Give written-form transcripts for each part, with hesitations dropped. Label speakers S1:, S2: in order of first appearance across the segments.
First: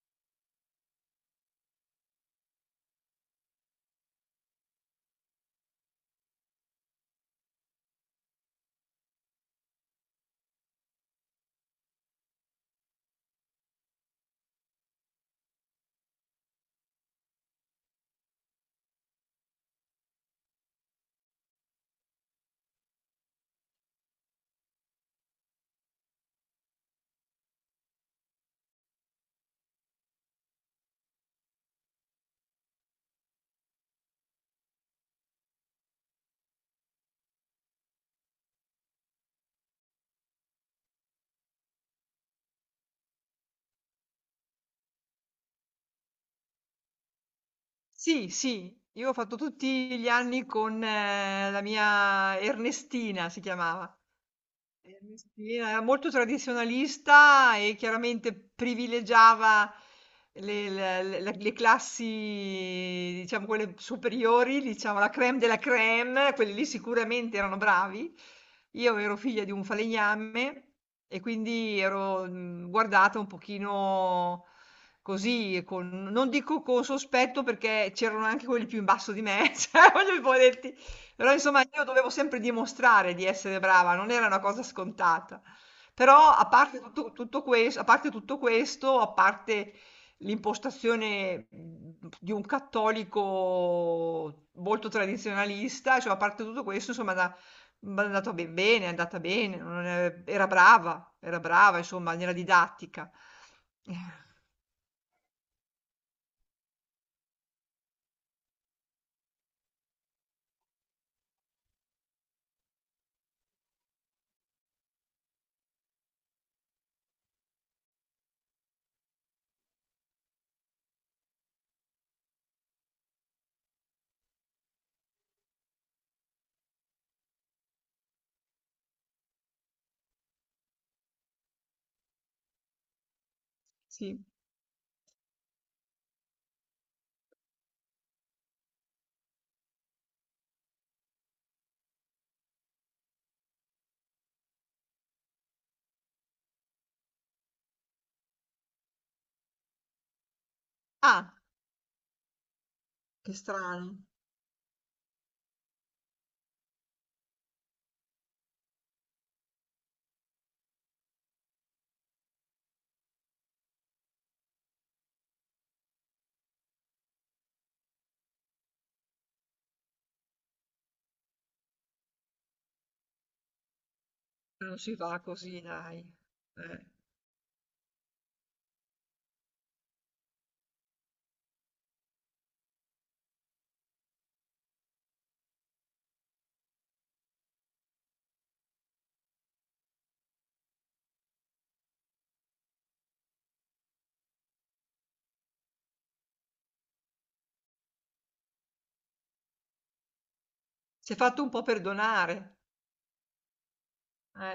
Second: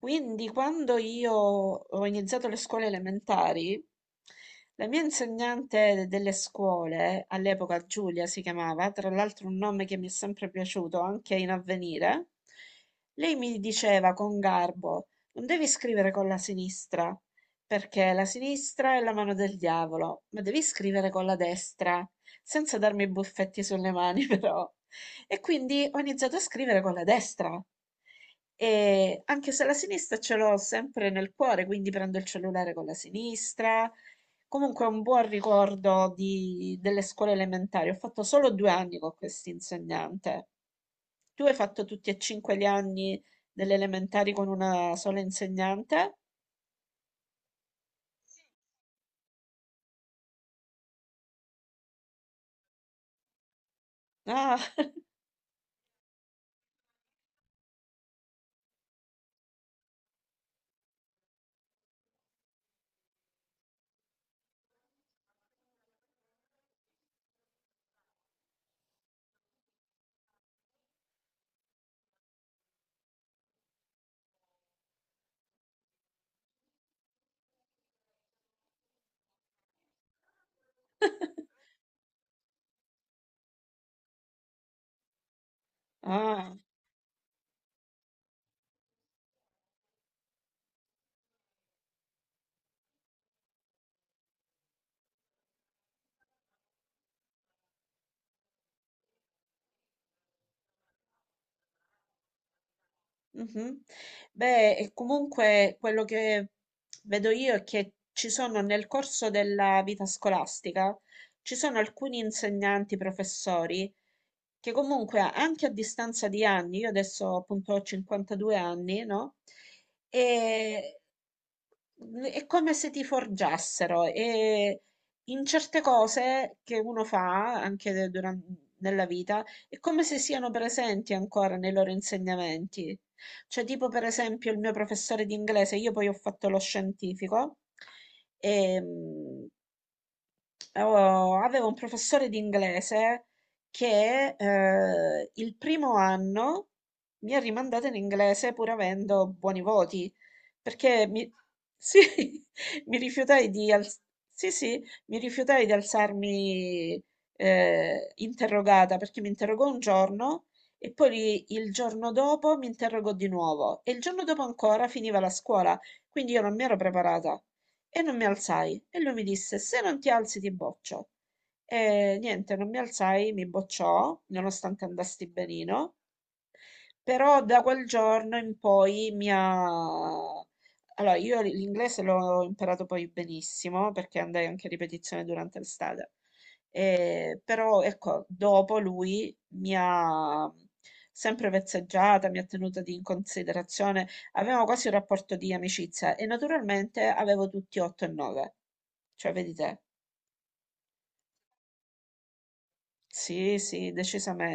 S1: Quindi quando io ho iniziato le scuole elementari, la mia insegnante delle scuole, all'epoca Giulia si chiamava, tra l'altro un nome che mi è sempre piaciuto anche in avvenire, lei mi diceva con garbo, non devi scrivere con la sinistra, perché la sinistra è la mano del diavolo, ma devi scrivere con la destra, senza darmi buffetti sulle mani però. E quindi ho iniziato a scrivere con la destra. E anche se la sinistra ce l'ho sempre nel cuore, quindi prendo il cellulare con la sinistra. Comunque è un buon ricordo delle scuole elementari. Ho fatto solo 2 anni con questa insegnante. Tu hai fatto tutti e cinque gli anni delle elementari con una sola insegnante?
S2: Sì, sì, io ho fatto tutti gli anni con la mia Ernestina, si chiamava.
S1: Ah,
S2: Eh, sì, era molto tradizionalista e chiaramente privilegiava le- le classi, diciamo, quelle superiori, diciamo, la crème della crème, quelli lì sicuramente erano bravi. Io ero figlia di un falegname e quindi ero guardata un pochino così, non dico con sospetto perché c'erano anche quelli più in basso di me, cioè, voglio però insomma io dovevo sempre dimostrare di essere brava, non era una cosa scontata. Però a
S1: ah.
S2: parte tutto, a parte tutto questo, a parte l'impostazione di un cattolico molto tradizionalista, cioè a parte tutto questo, insomma, mi è andato ben bene, è andata bene, non è- era brava, insomma, nella didattica.
S1: Mhm.
S2: Eh,
S1: Beh, e comunque quello che vedo io è che ci sono nel corso della vita scolastica, ci sono alcuni insegnanti, professori, che comunque anche a distanza di anni, io adesso appunto ho 52 anni, no? E è come se ti forgiassero e in certe cose che uno fa anche nella vita è come se siano presenti ancora nei loro insegnamenti. Cioè, tipo per
S2: Sì.
S1: esempio il mio professore di inglese, io poi ho fatto lo scientifico, e, oh, avevo un professore di inglese che il primo anno mi ha rimandato in inglese pur avendo buoni voti, perché
S2: Ah,
S1: sì, mi
S2: che
S1: rifiutai di,
S2: strano,
S1: sì, sì, mi rifiutai di alzarmi interrogata, perché mi interrogò un giorno e poi il giorno dopo mi interrogò di nuovo e il giorno dopo ancora finiva la scuola, quindi io non mi ero preparata. E non mi alzai. E lui mi disse: se non ti alzi, ti boccio. E niente, non mi alzai, mi bocciò,
S2: non
S1: nonostante
S2: si fa
S1: andasti
S2: così,
S1: benino.
S2: dai. Eh,
S1: Però da quel giorno in poi mi ha... Allora, io l'inglese l'ho imparato poi benissimo perché andai anche a ripetizione durante l'estate. Però ecco, dopo lui mi ha sempre vezzeggiata, mi ha tenuta in considerazione. Avevamo quasi un rapporto di amicizia e naturalmente avevo tutti 8 e 9. Cioè, vedi te?
S2: Si è fatto un po' perdonare.
S1: Sì, sì,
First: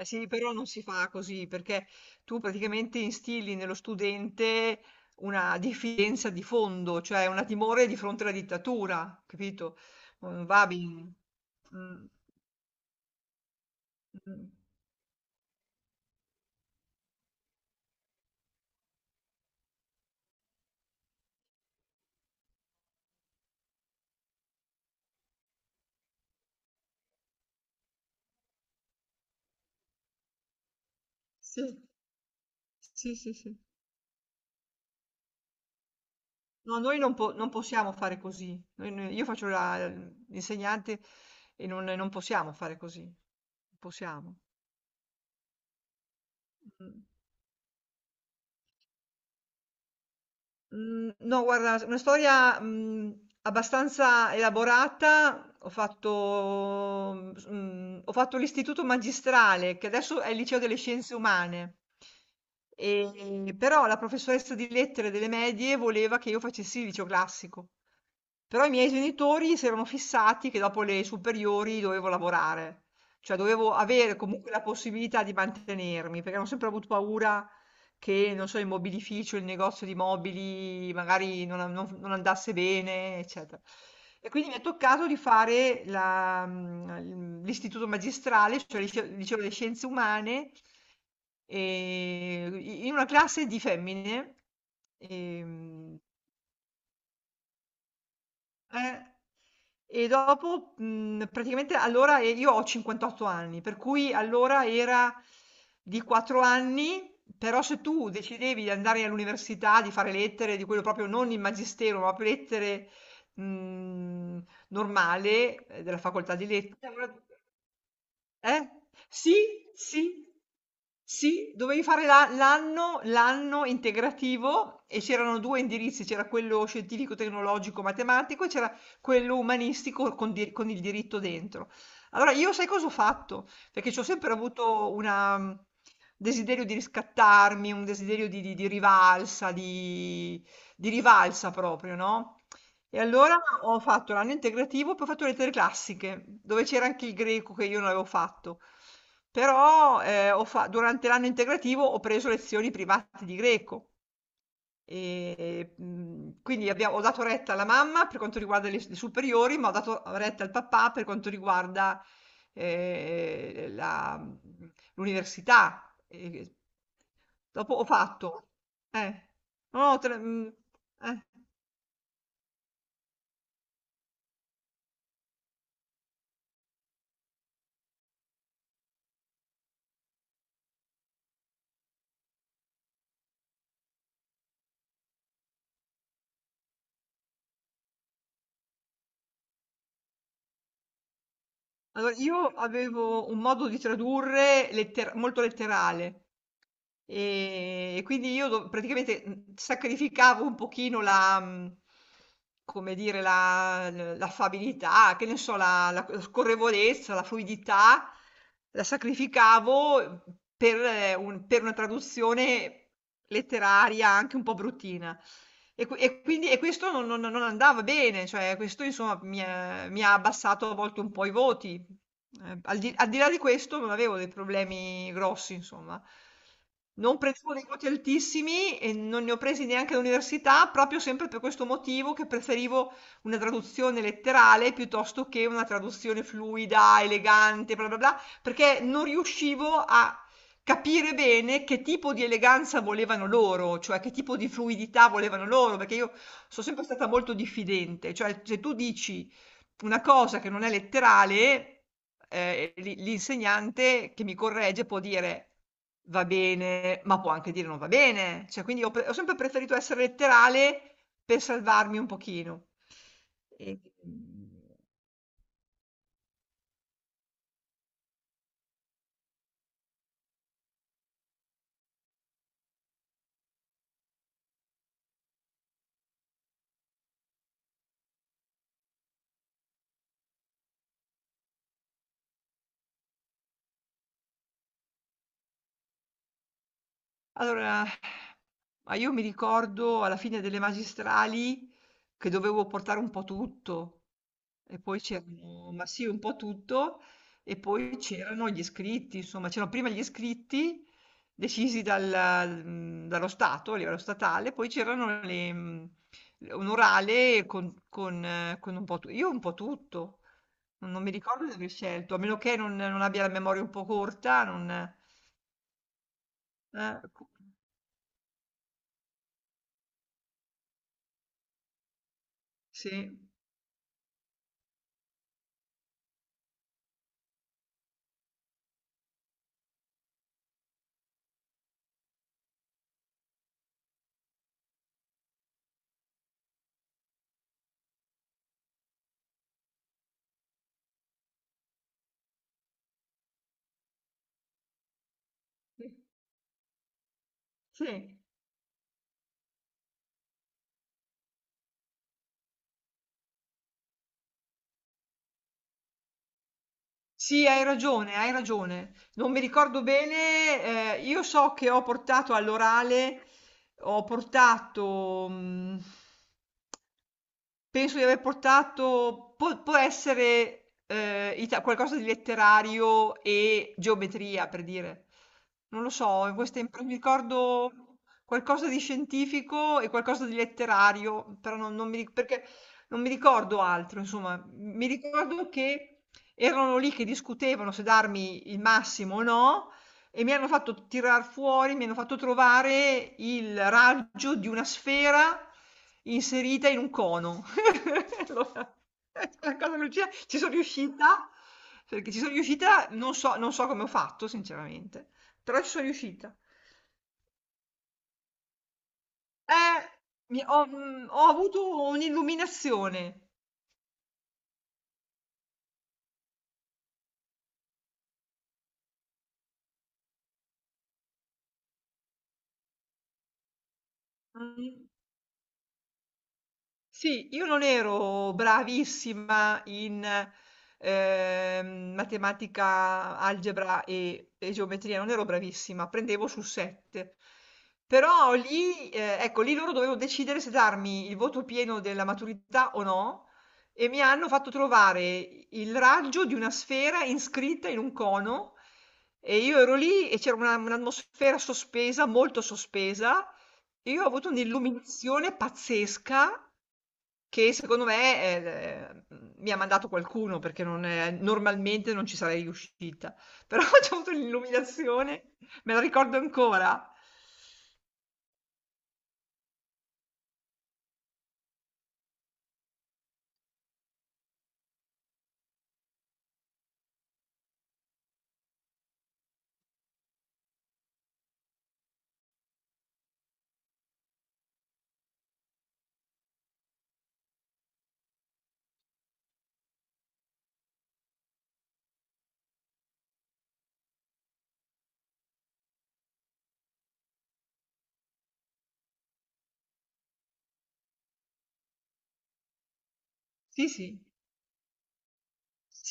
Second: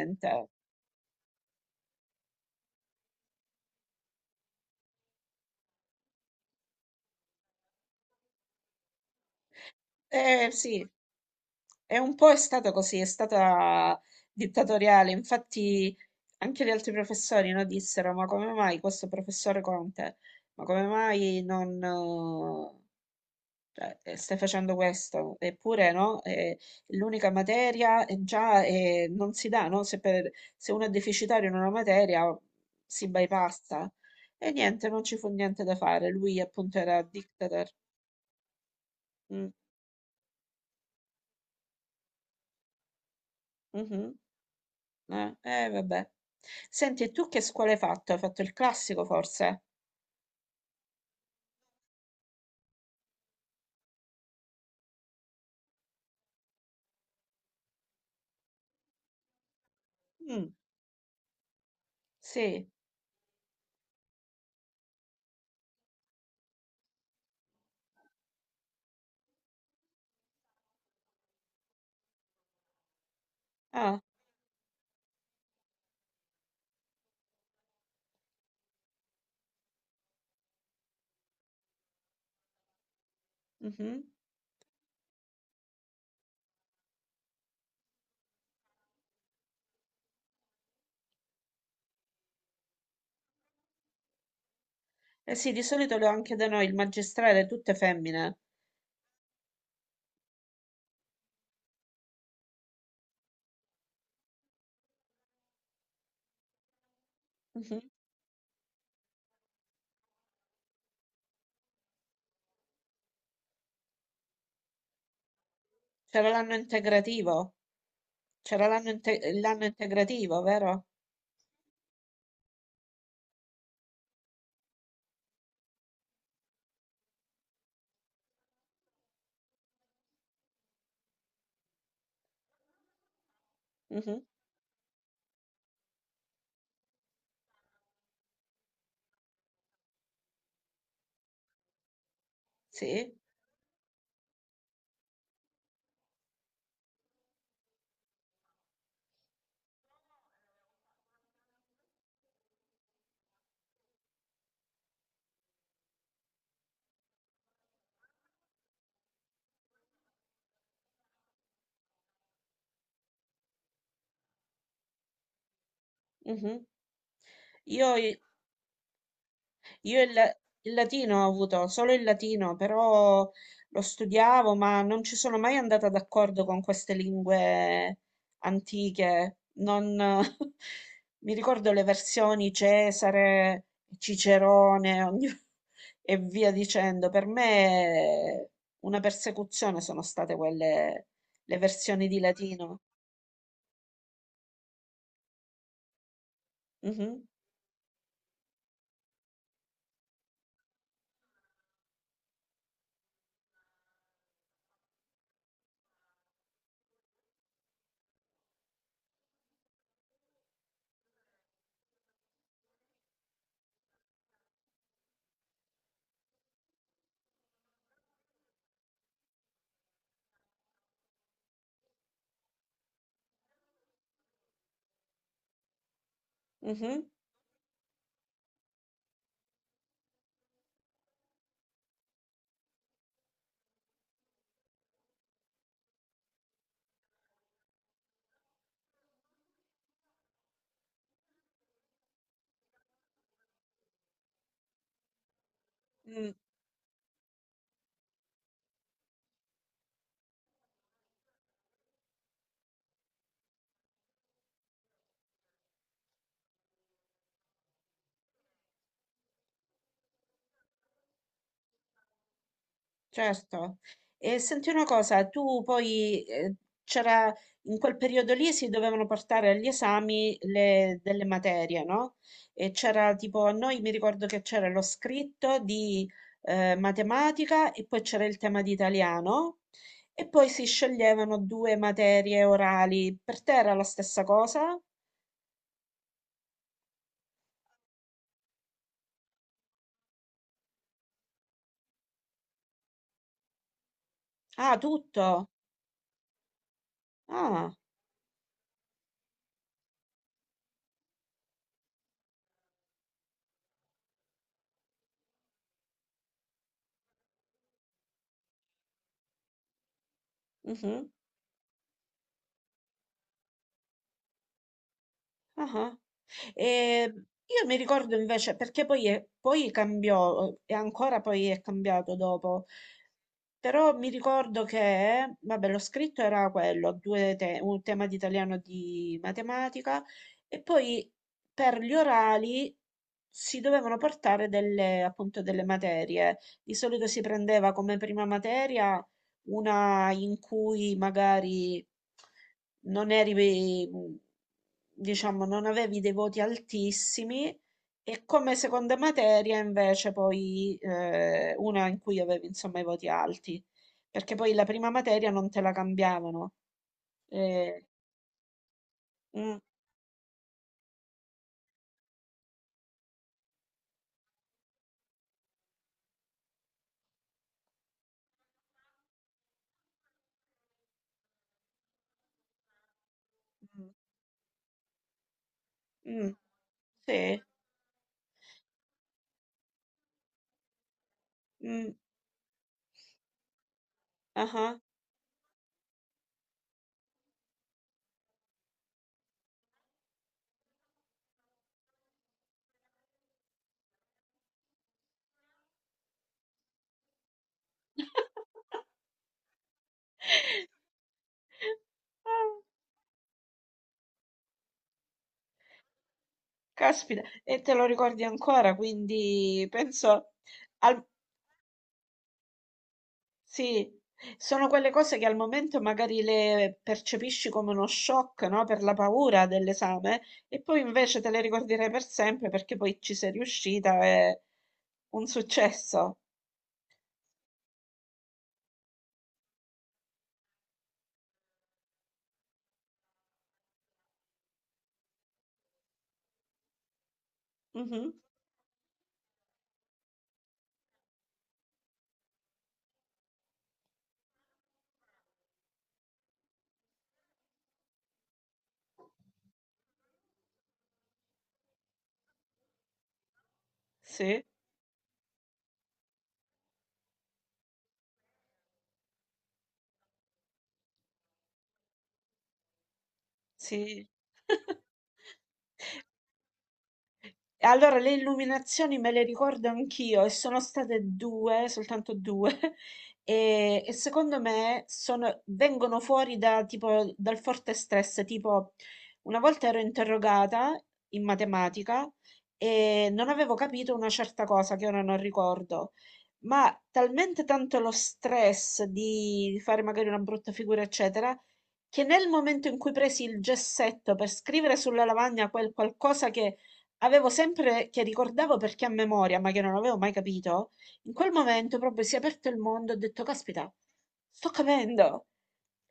S2: Sì, però non si fa così perché tu praticamente instilli nello studente una diffidenza di fondo, cioè una timore di fronte alla dittatura, capito? Non
S1: Eh
S2: va
S1: sì,
S2: bene.
S1: è
S2: Mm,
S1: un po' è stata così, è stata
S2: mm.
S1: dittatoriale. Infatti anche gli altri professori no, dissero, ma come mai questo professore Conte, ma come mai non cioè, stai facendo questo? Eppure no, è l'unica materia è già non si dà, no? Se, se uno è deficitario in una
S2: Sì,
S1: materia si
S2: sì, sì, sì.
S1: bypassa. E niente, non ci fu niente da fare. Lui
S2: No,
S1: appunto
S2: noi
S1: era
S2: non, po- non
S1: dictator.
S2: possiamo fare così. Io faccio
S1: Mm,
S2: l'insegnante e non possiamo fare così. Non
S1: mhm.
S2: possiamo.
S1: Vabbè.
S2: Mm.
S1: Senti, e tu che scuola hai fatto? Hai fatto il classico forse?
S2: Mhmm, no guarda, s una storia, abbastanza elaborata. Ho fatto, mhmm, s mhmm, ho fatto l'istituto magistrale, che adesso è il
S1: Mm,
S2: liceo delle scienze umane.
S1: sì.
S2: Però la professoressa di lettere delle medie voleva che io facessi il liceo classico. Però i miei genitori si erano fissati che dopo le superiori dovevo lavorare, cioè dovevo
S1: Ah,
S2: avere comunque la possibilità di mantenermi, perché hanno sempre avuto paura che, non so, il mobilificio, il negozio di mobili magari non andasse bene, eccetera.
S1: mhm.
S2: E quindi mi è toccato di fare l'istituto magistrale, cioè il liceo delle scienze umane, e- in una classe di femmine.
S1: Eh sì, di solito
S2: ehm,
S1: lo anche da noi, il magistrale, tutte femmine.
S2: eh. E dopo, praticamente allora e io ho 58 anni, per cui allora era di 4 anni, però
S1: Mhm.
S2: se tu decidevi di andare all'università, di fare lettere, di quello proprio non il magistero, ma proprio lettere, normale, della
S1: C'era
S2: facoltà di
S1: l'anno
S2: lettere, allora
S1: integrativo. C'era
S2: eh? Sì,
S1: l'anno
S2: sì,
S1: integrativo, vero?
S2: sì, dovevi fare la l'anno l'anno integrativo e c'erano 2 indirizzi, c'era quello scientifico, tecnologico, matematico e c'era quello umanistico con il diritto dentro. Allora io sai cosa ho fatto? Perché c'ho
S1: Mhm,
S2: sempre avuto desiderio di riscattarmi, un desiderio di rivalsa, di rivalsa proprio, no? E
S1: sì.
S2: allora ho fatto l'anno integrativo, poi ho fatto lettere classiche, dove c'era anche il greco che io non avevo fatto. Però durante l'anno integrativo ho preso lezioni private di greco. E, quindi ho dato retta alla mamma per quanto riguarda le superiori, ma ho dato retta al papà per quanto riguarda eh, la- l'università.
S1: Mhm.
S2: Dopo ho
S1: Io
S2: fatto. Eh, no,
S1: Io
S2: tre-
S1: il,
S2: mh,
S1: il latino
S2: eh.
S1: ho avuto solo il latino, però lo studiavo, ma non ci sono mai andata d'accordo con queste lingue antiche. Non... Mi ricordo le versioni Cesare, Cicerone e via dicendo. Per me una persecuzione sono state quelle, le versioni
S2: Allora,
S1: di
S2: io
S1: latino.
S2: avevo un modo di tradurre molto letterale.
S1: Mhm,
S2: E quindi io do praticamente, sacrificavo un pochino la, come dire, la l l'affabilità, che ne so, la scorrevolezza, la fluidità, la sacrificavo per una traduzione letteraria anche un po' bruttina. E qui e quindi e questo non andava bene, cioè questo insomma mi ha abbassato a volte un po' i voti. Al di là di questo non avevo dei problemi grossi, insomma.
S1: mhm,
S2: Non prendevo dei voti altissimi e non ne ho presi neanche all'università, proprio sempre per questo motivo che preferivo una traduzione letterale piuttosto che una traduzione fluida, elegante, bla bla bla, perché non riuscivo a capire bene che tipo di eleganza volevano loro, cioè che tipo di fluidità volevano loro, perché io
S1: mm.
S2: sono sempre stata molto diffidente, cioè se tu dici una cosa che non è letterale, l'insegnante che mi corregge può dire: "Va bene", ma può anche dire: "Non va bene". Cioè quindi ho sempre preferito essere letterale per salvarmi un pochino.
S1: Certo.
S2: E, mhmm
S1: E senti una cosa, tu poi c'era in quel periodo lì si dovevano portare agli esami delle materie, no? E c'era tipo a noi mi ricordo che c'era lo scritto di matematica e poi c'era il tema di italiano e poi si sceglievano due materie orali. Per te era la stessa cosa?
S2: Allora, ma io mi ricordo alla fine delle magistrali che dovevo portare un po' tutto
S1: Ah,
S2: e poi
S1: tutto.
S2: c'erano, ma sì, un po' tutto e
S1: Ah,
S2: poi c'erano gli iscritti, insomma, c'erano prima gli iscritti decisi dallo Stato, a livello statale, poi c'erano un orale con un po' tutto. Io un po' tutto, non
S1: mhm.
S2: mi ricordo di aver scelto, a meno che non abbia la memoria un po' corta, non...
S1: Ah-ah.
S2: eh,
S1: Io mi ricordo invece perché poi poi cambiò, e ancora poi è cambiato dopo.
S2: sì.
S1: Però mi ricordo che, vabbè, lo scritto era quello, un tema di italiano e di matematica, e poi per gli orali si dovevano portare delle, appunto, delle materie. Di solito si prendeva come prima materia una in cui magari non eri, diciamo, non
S2: Sì.
S1: avevi dei voti altissimi
S2: Sì,
S1: e come seconda materia invece poi una in cui avevi insomma i voti alti, perché poi la prima materia non te la cambiavano.
S2: Sì, hai
S1: Eh,
S2: ragione, hai ragione. Non mi
S1: mm,
S2: ricordo bene, io so che ho portato all'orale, ho portato, penso di aver portato, può essere qualcosa di letterario e
S1: mm,
S2: geometria, per dire. Non lo so,
S1: mm,
S2: mi
S1: sì,
S2: ricordo qualcosa di scientifico e qualcosa di letterario, però non, non
S1: mm,
S2: mi, ri- perché non mi ricordo altro, insomma,
S1: ah.
S2: mi ricordo che erano lì che discutevano se darmi il massimo o no e mi hanno fatto tirar fuori, mi hanno fatto trovare il raggio di una sfera inserita in un cono. Allora, la cosa Lucia, ci sono riuscita, perché ci sono
S1: Ah,
S2: riuscita, non so, non so come ho fatto, sinceramente, però ci sono riuscita.
S1: caspita, e te lo ricordi ancora, quindi
S2: Eh,
S1: penso
S2: ho,
S1: al,
S2: mm, ho avuto un'illuminazione.
S1: sì, sono quelle cose che al momento magari le percepisci come uno shock, no? Per la paura dell'esame e poi invece te le ricorderai per sempre perché poi ci sei riuscita, è
S2: Mm.
S1: un successo.
S2: Sì, io non ero bravissima in, matematica, algebra e geometria, non ero bravissima, prendevo su 7.
S1: Mhm,
S2: Però lì, ecco, lì loro dovevano decidere se darmi il voto pieno della maturità o no, e mi hanno fatto trovare il raggio di una sfera iscritta in un cono, e io ero lì e c'era un'atmosfera sospesa, molto sospesa, e io ho avuto
S1: sì,
S2: un'illuminazione pazzesca. Che secondo me, mi ha mandato qualcuno perché non è normalmente non ci sarei riuscita, però c'ho
S1: sì.
S2: avuto l'illuminazione, me la ricordo ancora.
S1: E allora, le illuminazioni me le ricordo anch'io e sono state due, soltanto due, e secondo me vengono fuori da, tipo, dal forte stress. Tipo, una volta ero interrogata in matematica e non avevo capito una certa cosa che ora non ricordo, ma talmente tanto lo stress di fare magari una brutta figura, eccetera, che nel momento in cui presi il gessetto per scrivere sulla lavagna quel qualcosa che avevo sempre che ricordavo perché a memoria, ma che non avevo mai capito, in quel momento proprio si è aperto il mondo, e ho detto,
S2: Sì,
S1: caspita,
S2: sì.
S1: sto capendo.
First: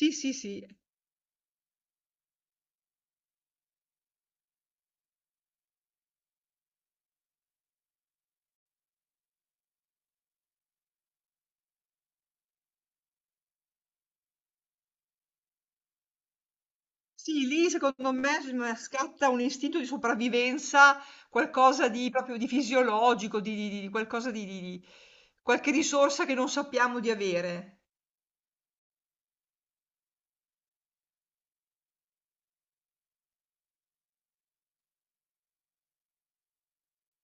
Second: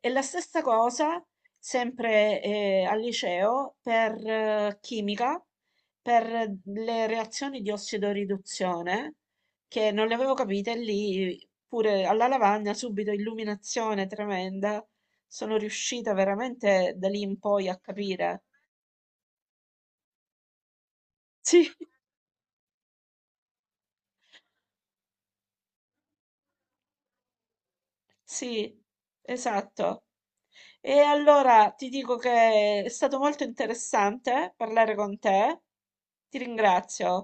S1: E la
S2: sì,
S1: stessa
S2: sì.
S1: cosa, sempre al liceo, per chimica, per le reazioni di ossidoriduzione, che non le avevo capite lì, pure alla lavagna, subito illuminazione tremenda. Sono riuscita veramente da lì in
S2: Sì,
S1: poi
S2: lì
S1: a
S2: secondo me
S1: capire.
S2: scatta un istinto di sopravvivenza,
S1: Sì,
S2: qualcosa di proprio di fisiologico, di qualcosa di qualche risorsa che non sappiamo di avere.
S1: sì, esatto. E allora ti dico che è stato molto interessante parlare con te. Ti ringrazio.